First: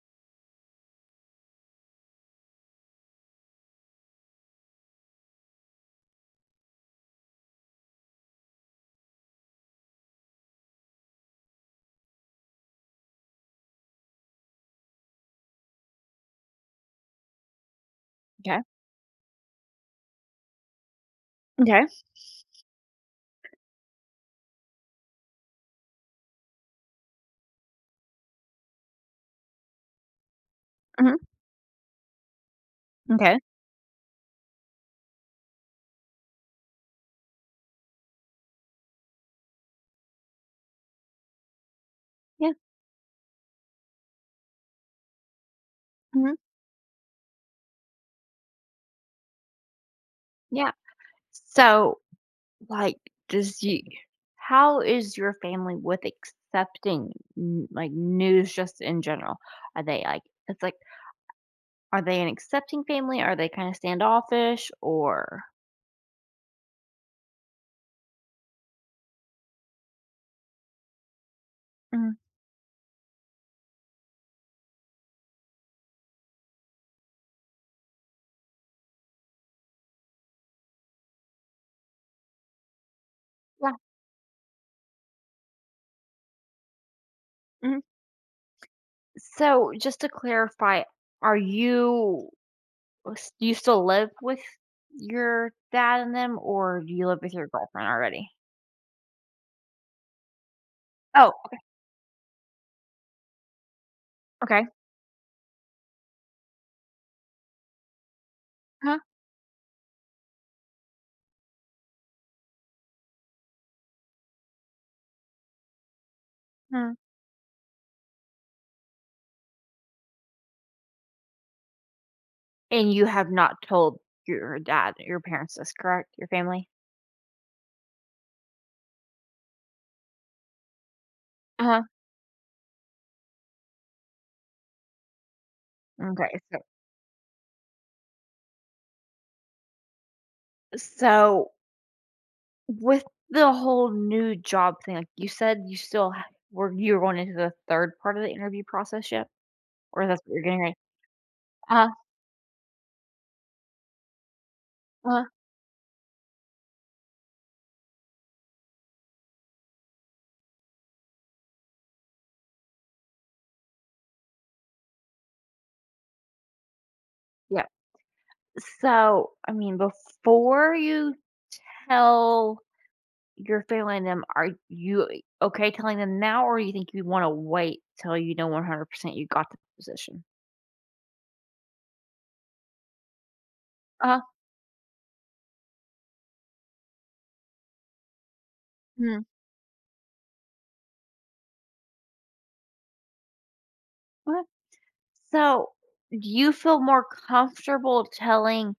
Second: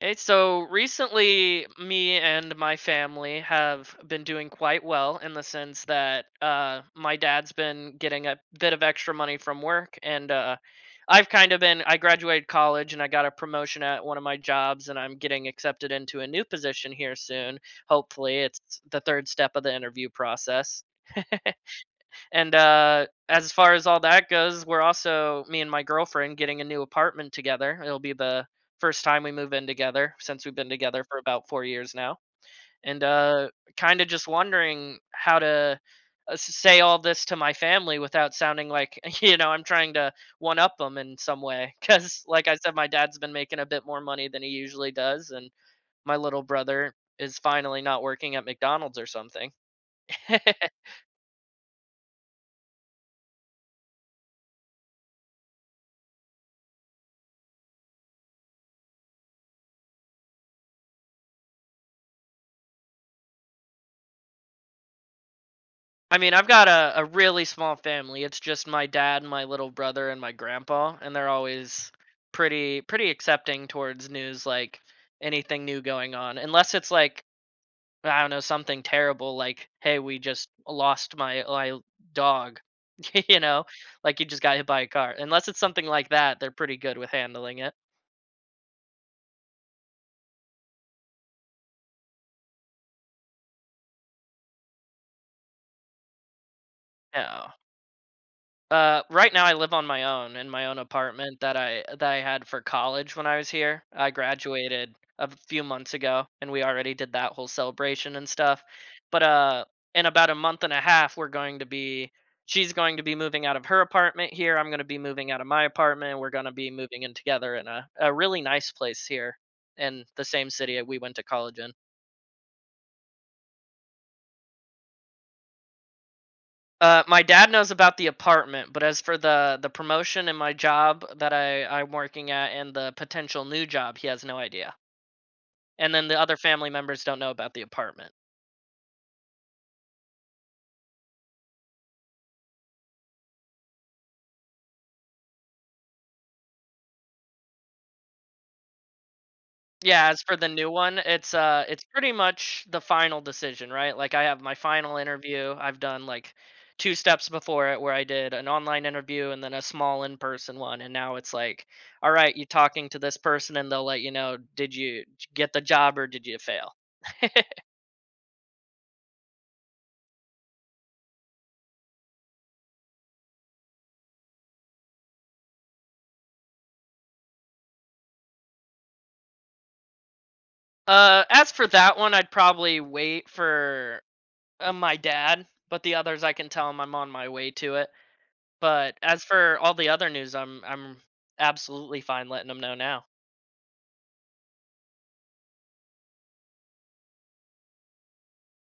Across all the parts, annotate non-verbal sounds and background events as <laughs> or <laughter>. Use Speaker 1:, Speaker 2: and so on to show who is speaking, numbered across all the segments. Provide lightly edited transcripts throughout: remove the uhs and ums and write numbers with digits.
Speaker 1: Hey, so recently, me and my family have been doing quite well in the sense that my dad's been getting a bit of extra money from work, and I've kind of been. I graduated college and I got a promotion at one of my jobs, and I'm getting accepted into a new position here soon. Hopefully, it's
Speaker 2: Okay.
Speaker 1: the third step of the interview process. <laughs>
Speaker 2: Okay.
Speaker 1: And as far as all that goes, we're also me and my girlfriend getting a new apartment together. It'll be the first time we move in together since we've been together
Speaker 2: Mhm.
Speaker 1: for about 4 years now. And
Speaker 2: Okay.
Speaker 1: kind of just wondering how to say all this to my family without sounding like <laughs> I'm trying to one up them in some way. Because like
Speaker 2: Yeah.
Speaker 1: I said, my dad's been making a bit more money than he usually does, and my
Speaker 2: Mhm.
Speaker 1: little brother is finally not working at McDonald's or something.
Speaker 2: Yeah.
Speaker 1: <laughs>
Speaker 2: So, like, does you how is your family with accepting like news just in general? Are they like it's like are they an accepting family? Are they kind of standoffish or
Speaker 1: I mean, I've got a really small family. It's just my dad, my little brother, and my grandpa, and they're always
Speaker 2: mhm,
Speaker 1: pretty accepting towards news like anything new going on, unless it's like I don't know something terrible like hey, we just lost my dog, <laughs> you know,
Speaker 2: yeah.
Speaker 1: like you just got hit by a car. Unless it's something like that, they're pretty good with handling it.
Speaker 2: Mhm. So, just to clarify, are you do you still live with your dad and them, or do you live with your
Speaker 1: No.
Speaker 2: girlfriend already?
Speaker 1: Right now I live on my own in my own
Speaker 2: Oh,
Speaker 1: apartment that I had for college when I was here. I
Speaker 2: okay.
Speaker 1: graduated a few months ago and we already did that whole celebration and stuff.
Speaker 2: Huh?
Speaker 1: But in about a month and a half we're going to be she's going to be moving out of her apartment here. I'm going to be moving out of my apartment. We're going to be moving in together in a really nice place here in the same city we went to college in.
Speaker 2: And you have not told your dad, your parents this, correct? Your family?
Speaker 1: My dad knows about the apartment, but as for the promotion and my job that I
Speaker 2: Uh-huh.
Speaker 1: I'm working at and the potential new job, he has no idea. And then the other
Speaker 2: Okay, so,
Speaker 1: family members don't know about the apartment.
Speaker 2: so with the whole new job thing, like you said, you still ha were you were going into the 3rd part of the interview process yet? Or
Speaker 1: Yeah,
Speaker 2: that's
Speaker 1: as
Speaker 2: what
Speaker 1: for
Speaker 2: you're
Speaker 1: the
Speaker 2: getting
Speaker 1: new
Speaker 2: ready.
Speaker 1: one, it's
Speaker 2: Uh-huh,
Speaker 1: pretty much the final decision, right? Like I have my final
Speaker 2: uh
Speaker 1: interview. I've done like two steps before it where I did an online interview and then a small in-person one and now it's like, all right, you talking to this person and they'll let you know did you get the job or did you fail? <laughs>
Speaker 2: yeah. So, I mean, before you tell your family and them, are you okay telling them now, or you think you wanna wait till you know 100% you got the position?
Speaker 1: As for that one, I'd probably wait for
Speaker 2: Uh-huh,
Speaker 1: my dad, but the others I can tell him I'm on my way to it. But as for all the other news, I'm absolutely fine letting him know now.
Speaker 2: mhm. So, do you feel more comfortable telling,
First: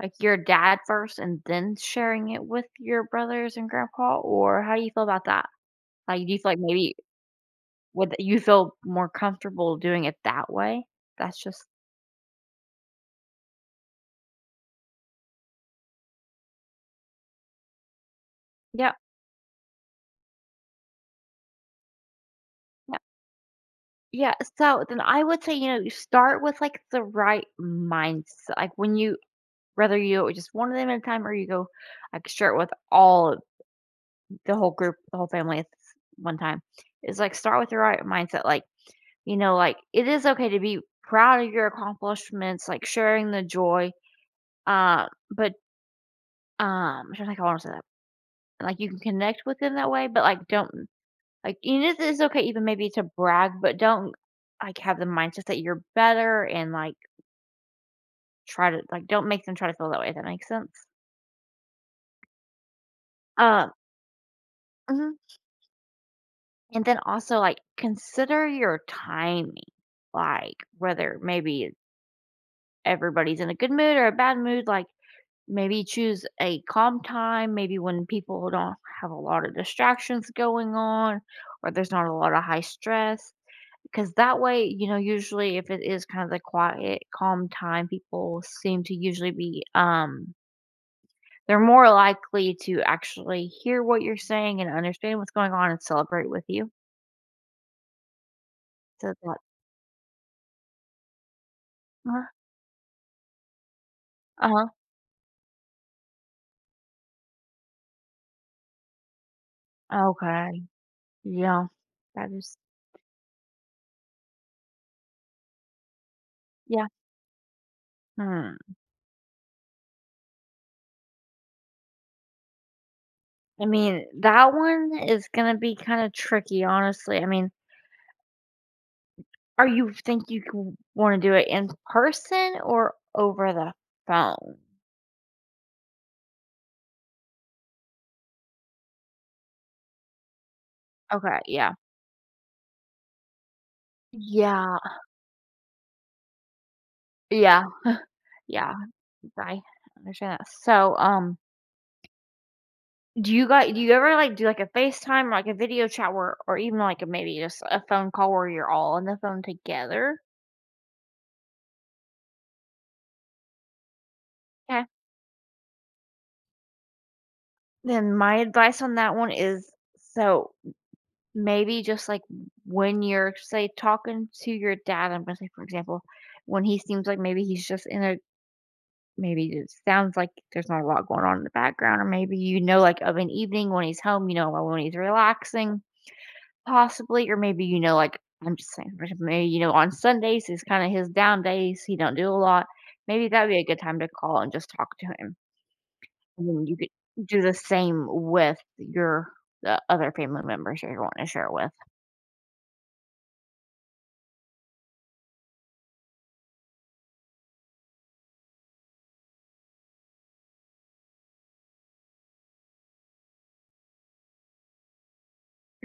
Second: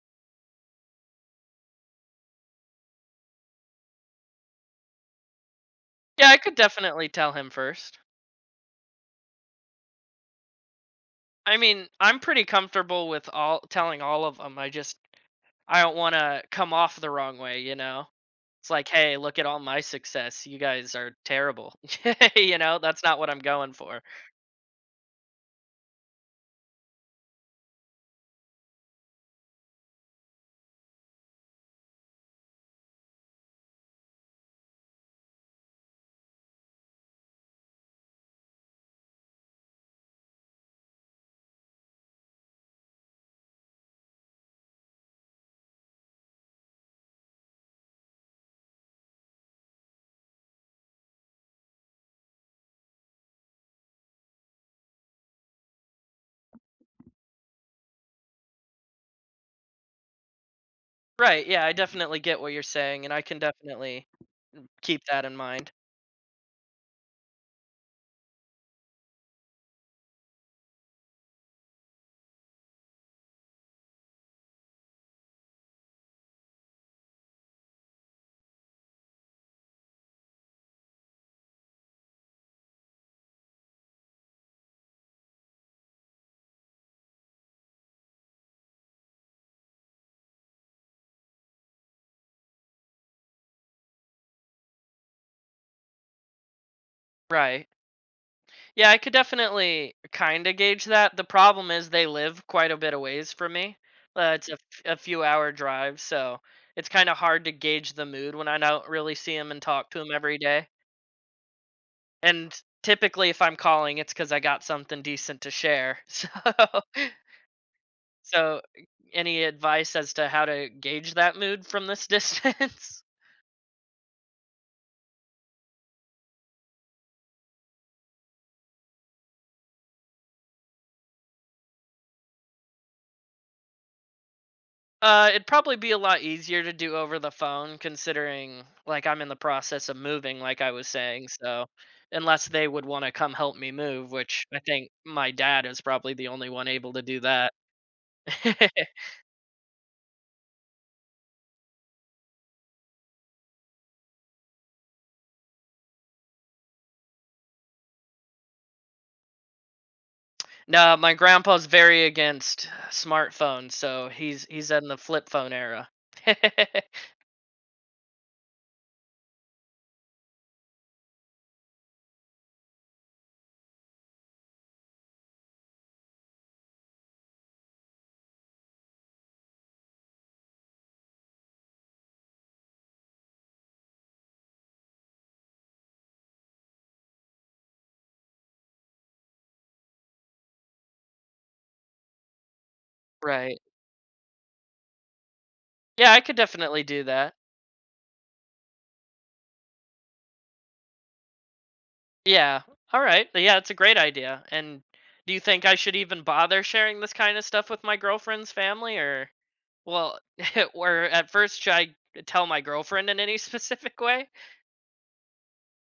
Speaker 2: like, your dad first and then sharing it with your brothers and grandpa? Or how do you feel about that? Like,
Speaker 1: Yeah,
Speaker 2: do
Speaker 1: I
Speaker 2: you feel
Speaker 1: could
Speaker 2: like maybe
Speaker 1: definitely tell him first.
Speaker 2: would you feel more comfortable doing it that way? That's
Speaker 1: I
Speaker 2: just
Speaker 1: mean, I'm pretty comfortable with all telling all of them. I just I don't want to come off the wrong way, you know. It's like,
Speaker 2: yeah,
Speaker 1: hey, look at all my success. You guys are terrible. <laughs> you know,
Speaker 2: yeah.
Speaker 1: that's not what I'm going for.
Speaker 2: Yeah. So then I would say, you know, you start with like the right mindset. Like when you whether you do it just one of them at a time, or you go like share it with all the whole group, the whole family at one time. Is like start with the right mindset. Like, you know, like, it is okay to be proud of your accomplishments, like, sharing the joy, but, should I want to say that? Like, you can connect with them that way, but, like, don't like, you know, it's okay even maybe to brag, but don't, like, have the mindset that you're better and, like, try to like, don't make them try to feel that way, if that makes sense?
Speaker 1: Right? Yeah, I definitely get what you're saying, and I can
Speaker 2: Um
Speaker 1: definitely keep
Speaker 2: mhm,
Speaker 1: that in mind.
Speaker 2: and then also, like, consider your timing, like, whether maybe everybody's in a good mood or a bad mood, like maybe choose a calm time, maybe when people don't have a lot of distractions going on, or there's not a lot of high stress. Because that way, you know, usually if it is kind of the quiet, calm time, people seem to usually be, they're more likely to actually hear what you're saying and understand what's going on and celebrate with you.
Speaker 1: Right. Yeah, I could
Speaker 2: So that,
Speaker 1: definitely kind of gauge that. The problem is they live quite a bit of ways from me.
Speaker 2: uh
Speaker 1: It's
Speaker 2: huh.
Speaker 1: a few hour drive, so it's kind of hard to gauge the mood when I don't really see them and talk to them every
Speaker 2: Okay.
Speaker 1: day.
Speaker 2: Yeah. That
Speaker 1: And
Speaker 2: is,
Speaker 1: typically, if I'm calling, it's because I got something decent to share. <laughs> So,
Speaker 2: yeah. Hmm.
Speaker 1: so any advice as to how to gauge that mood from this <laughs> distance?
Speaker 2: I mean, that one is going to be kind of tricky, honestly. I mean, are you think you wanna do it in person or over the phone?
Speaker 1: It'd probably be a lot easier to do over the phone considering like I'm in the process of moving like I was saying,
Speaker 2: Okay,
Speaker 1: so
Speaker 2: yeah.
Speaker 1: unless they would want to come help me move, which I
Speaker 2: Yeah,
Speaker 1: think my dad is probably the only one able to do that.
Speaker 2: yeah,
Speaker 1: <laughs>
Speaker 2: yeah, I understand that. So, do you ever, like, do, like, a FaceTime, or like, a video chat where or even, like, a, maybe just a phone call where you're all on the phone together?
Speaker 1: No, my grandpa's very against smartphones, so he's
Speaker 2: Okay.
Speaker 1: in the flip phone era. <laughs>
Speaker 2: Then my advice on that one is, so, maybe just, like, when you're, say, talking to your dad, I'm gonna say, for example, when he seems like maybe he's just in a maybe it sounds like there's not a lot going on in the background, or maybe, you know, like, of an evening when he's home, you know, or when he's relaxing, possibly, or maybe, you know, like, I'm just saying, or maybe, you know, on Sundays is kinda his down days, he don't do a lot. Maybe that'd
Speaker 1: Right.
Speaker 2: be a good time to call and just talk to him,
Speaker 1: Yeah, I could
Speaker 2: and then you
Speaker 1: definitely
Speaker 2: could
Speaker 1: do that.
Speaker 2: do the same with your the other family members you're wanting to share with.
Speaker 1: Yeah. All right. Yeah, it's a great idea. And do you think I should even bother sharing this kind of stuff with my girlfriend's family or well, <laughs> or at first should I tell my girlfriend in any <laughs> specific way?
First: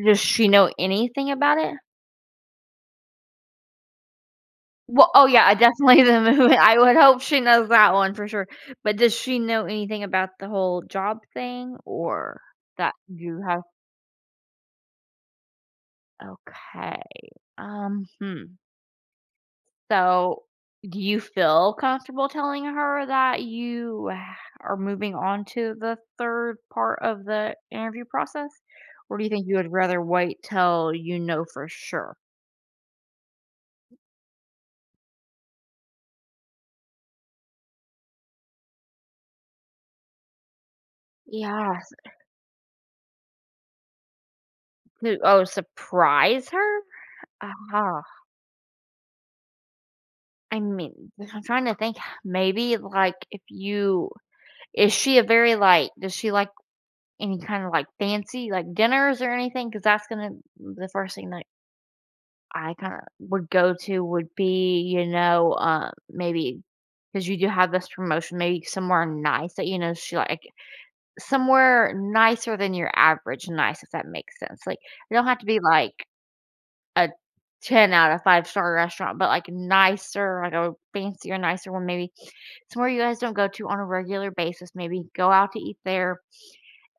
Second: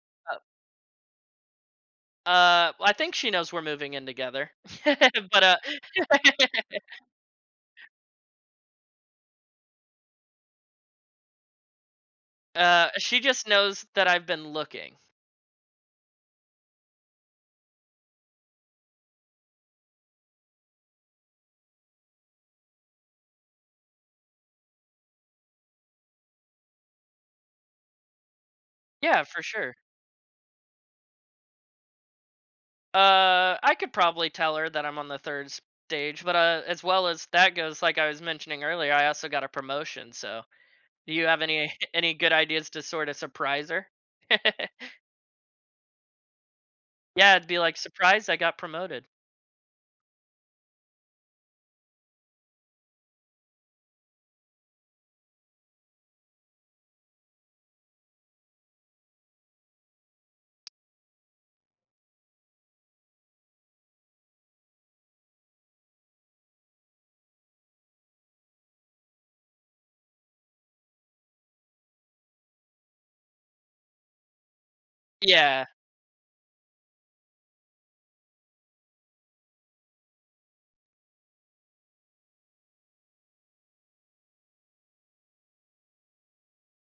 Speaker 2: Does she know anything about it?
Speaker 1: I think she knows we're moving in together. <laughs>
Speaker 2: Well, oh
Speaker 1: But
Speaker 2: yeah, definitely <laughs> the movie. I would hope she knows that one for sure. But does she know anything about the whole job thing, or that
Speaker 1: she
Speaker 2: you
Speaker 1: just
Speaker 2: have
Speaker 1: knows that I've been looking.
Speaker 2: okay. Um, hmm. So, do you feel comfortable telling her that you are moving on to the 3rd part of the interview process? Or do
Speaker 1: Yeah,
Speaker 2: you
Speaker 1: for
Speaker 2: think you would
Speaker 1: sure.
Speaker 2: rather wait till you know for sure?
Speaker 1: Uh, I could probably tell her that I'm on the third stage, but as well as that goes, like I was mentioning earlier, I also got a promotion, so do you have any
Speaker 2: Yeah,
Speaker 1: <laughs> any good ideas to sort of surprise her? <laughs>
Speaker 2: to oh, surprise her?
Speaker 1: Yeah, it'd be like,
Speaker 2: Aha.
Speaker 1: "Surprise, I got promoted."
Speaker 2: I mean, I'm trying to think, maybe, like, if you is she a very, like, does she like any kind of, like, fancy, like, dinners or anything? Because that's gonna mm, the first thing that I kinda would go to would be, you know, maybe because you do have this promotion, maybe somewhere nice that, you know, she like somewhere nicer than your average nice, if that makes sense. Like, it don't have to be,
Speaker 1: Yeah,
Speaker 2: like, a 10 out of 5-star restaurant, but, like, nicer, like, a fancier, nicer one, maybe somewhere you guys don't go to on a regular basis, maybe go out to eat there,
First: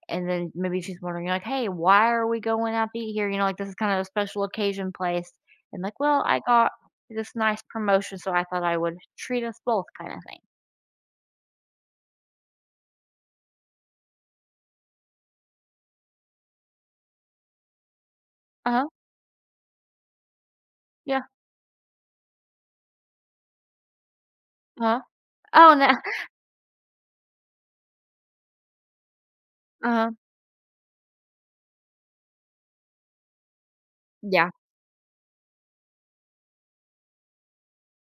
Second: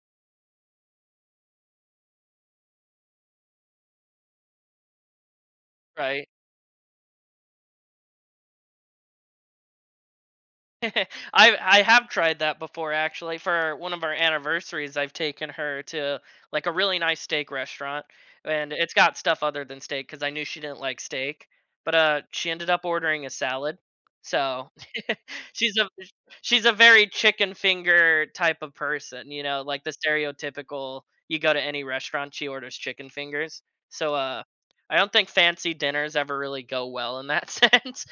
Speaker 2: and then maybe she's wondering like, "Hey, why are we going out to eat here?" You know, like, "This is kind of a special occasion place." And like, "Well,
Speaker 1: right.
Speaker 2: I got this nice promotion, so I thought I would treat us both," kinda thing.
Speaker 1: <laughs> I have tried that before actually. For one of our anniversaries, I've taken her to like a really nice steak restaurant and
Speaker 2: Uh-huh.
Speaker 1: it's got stuff other than steak cuz I knew she didn't like
Speaker 2: Yeah.
Speaker 1: steak. But she ended up ordering a salad. So
Speaker 2: Uh-huh.
Speaker 1: <laughs>
Speaker 2: Oh,
Speaker 1: she's
Speaker 2: no.
Speaker 1: a
Speaker 2: <laughs>
Speaker 1: she's a very chicken finger type of person, you know, like the
Speaker 2: Uh-huh.
Speaker 1: stereotypical you go to any restaurant, she orders chicken fingers. So
Speaker 2: Yeah.
Speaker 1: I don't think fancy dinners ever really go well in that <laughs> sense.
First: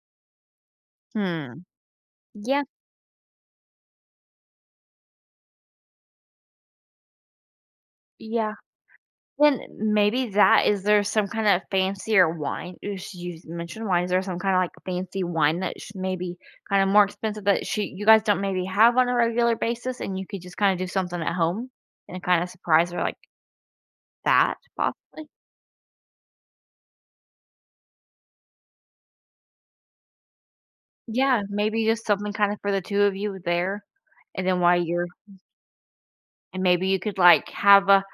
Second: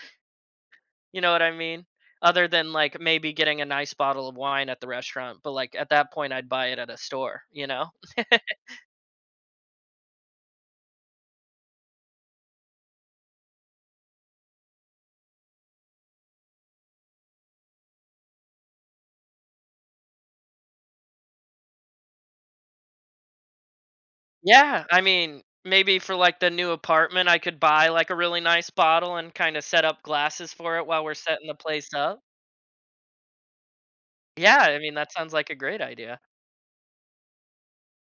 Speaker 1: You know what I
Speaker 2: Hmm.
Speaker 1: mean? Other
Speaker 2: Yeah.
Speaker 1: than, like, maybe getting a nice bottle of wine at the restaurant, but, like, at that point, I'd buy it at a store, you know?
Speaker 2: Yeah. Then maybe that is there some kind of fancier wine you s you mentioned wine, is there some kinda, like, fancy wine that maybe kinda more expensive that she you guys don't maybe have on a regular basis, and you could just kinda do something at home and kinda surprise her like that,
Speaker 1: Yeah, I
Speaker 2: possibly?
Speaker 1: mean, maybe for, like, the new apartment, I could buy, like, a really nice bottle and kinda set up glasses for it while we're
Speaker 2: Yeah,
Speaker 1: setting the
Speaker 2: maybe
Speaker 1: place
Speaker 2: just
Speaker 1: up.
Speaker 2: something kinda for the 2 of you there, and
Speaker 1: Yeah,
Speaker 2: then
Speaker 1: I
Speaker 2: while
Speaker 1: mean,
Speaker 2: you're
Speaker 1: that sounds like a great idea.
Speaker 2: and maybe you could, like, have a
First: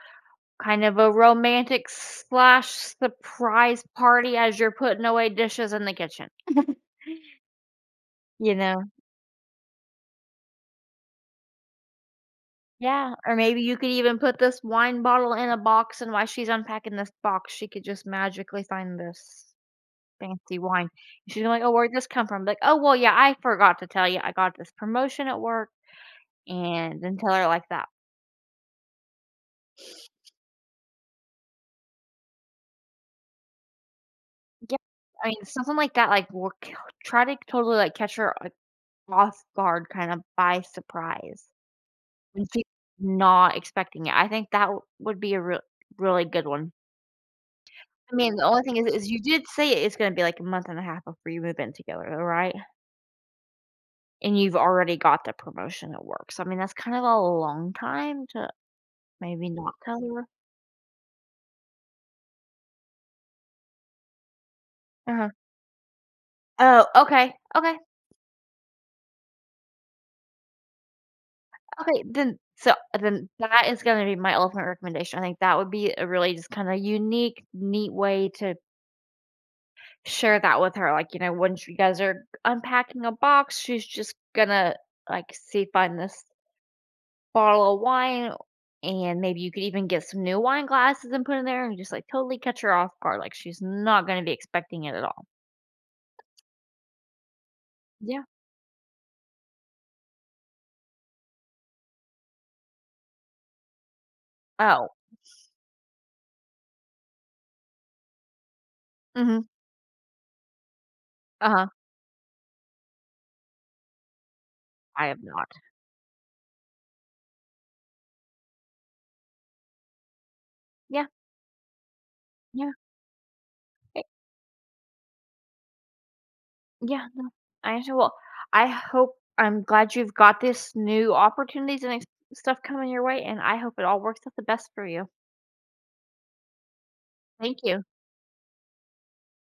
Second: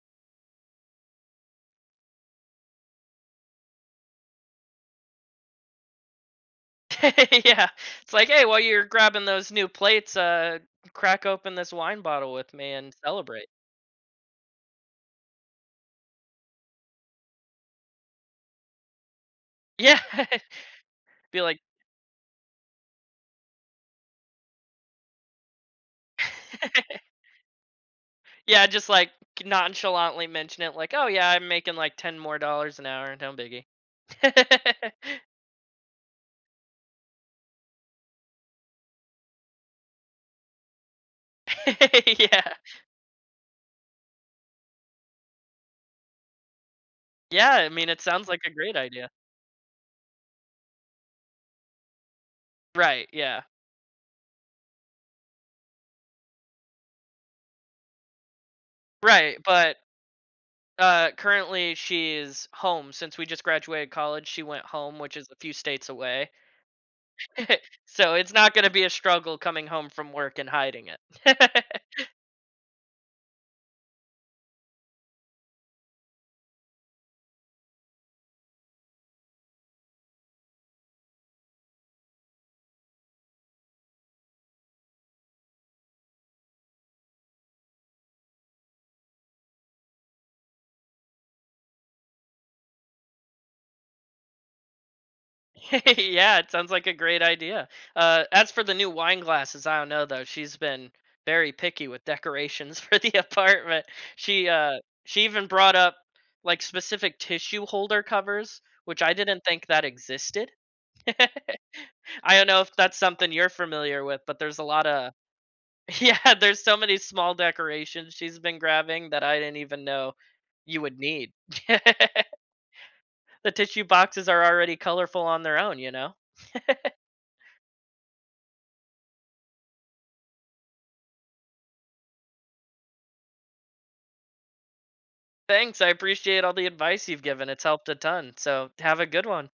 Speaker 2: kind of a romantic/surprise slash surprise party as you're putting away dishes in the kitchen, <laughs>
Speaker 1: <laughs> Yeah, it's like, "Hey,
Speaker 2: you
Speaker 1: while
Speaker 2: know?
Speaker 1: you're grabbing those new plates, crack open this wine bottle with me and
Speaker 2: Yeah, or
Speaker 1: celebrate."
Speaker 2: maybe you could even put this wine bottle in a box, and while she's unpacking this box, she could just magically find this
Speaker 1: Yeah,
Speaker 2: fancy wine.
Speaker 1: <laughs> be
Speaker 2: She's gonna
Speaker 1: like
Speaker 2: be like, "Oh, where'd this come from?" Like, "Oh, well, yeah, I forgot to tell you, I got this promotion at work," and
Speaker 1: <laughs>
Speaker 2: then tell her like that.
Speaker 1: Yeah, just like nonchalantly mention it, like, "Oh yeah, I'm making like 10 more dollars an hour. No biggie."
Speaker 2: Yeah,
Speaker 1: <laughs>
Speaker 2: I mean, something like that, like, try to totally like catch her like, off guard, kind of by surprise when
Speaker 1: yeah,
Speaker 2: she's not expecting it. I think that would be a real, really good one.
Speaker 1: yeah. I mean, it
Speaker 2: I
Speaker 1: sounds
Speaker 2: mean,
Speaker 1: like
Speaker 2: the
Speaker 1: a
Speaker 2: only thing
Speaker 1: great idea.
Speaker 2: is you did say it's gonna be, like, a month and a half before you move in together, right?
Speaker 1: Right. Yeah.
Speaker 2: And you've already got the promotion at work, so, I mean, that's kind of a long time to
Speaker 1: Right.
Speaker 2: maybe not
Speaker 1: But
Speaker 2: tell her.
Speaker 1: currently, she's home since we just graduated college. She went home, which is
Speaker 2: Uh-huh.
Speaker 1: a few states away,
Speaker 2: Oh, okay, okay,
Speaker 1: so it's not going to be a struggle coming home from work and hiding it. <laughs>
Speaker 2: okay, then so then that is gonna be my ultimate recommendation. I think that would be a really just kinda unique, neat way to share that with her, like, you know, once you guys are unpacking a box, she's just gonna, like, see find this bottle of wine, and maybe you could even get some new wine glasses and put in there, and just, like, totally catch her off guard, like, she's not gonna be expecting it at all.
Speaker 1: <laughs> Yeah, it sounds like a great idea.
Speaker 2: Yeah.
Speaker 1: As for the new wine glasses, I don't know though. She's been very picky with decorations <laughs> for the apartment. She uh,
Speaker 2: Oh,
Speaker 1: she even brought up like specific tissue holder covers, which I didn't
Speaker 2: mhm,
Speaker 1: think that existed. <laughs>
Speaker 2: uh-huh,
Speaker 1: I don't know if that's something you're familiar with, but there's a lot
Speaker 2: I
Speaker 1: of
Speaker 2: have not.
Speaker 1: <laughs> yeah, there's so many small decorations she's been grabbing that I didn't even know you would
Speaker 2: Yeah,
Speaker 1: need. <laughs>
Speaker 2: yeah,
Speaker 1: The tissue
Speaker 2: eh
Speaker 1: boxes are already colorful on their own, you know.
Speaker 2: yeah, I understand, well, I'm glad you've got this new opportunities and ex stuff coming your way, and I hope it all works out the best for you.
Speaker 1: Thanks. I appreciate all the advice you've given.
Speaker 2: Thank
Speaker 1: It's
Speaker 2: you.
Speaker 1: helped a ton. So have a good one.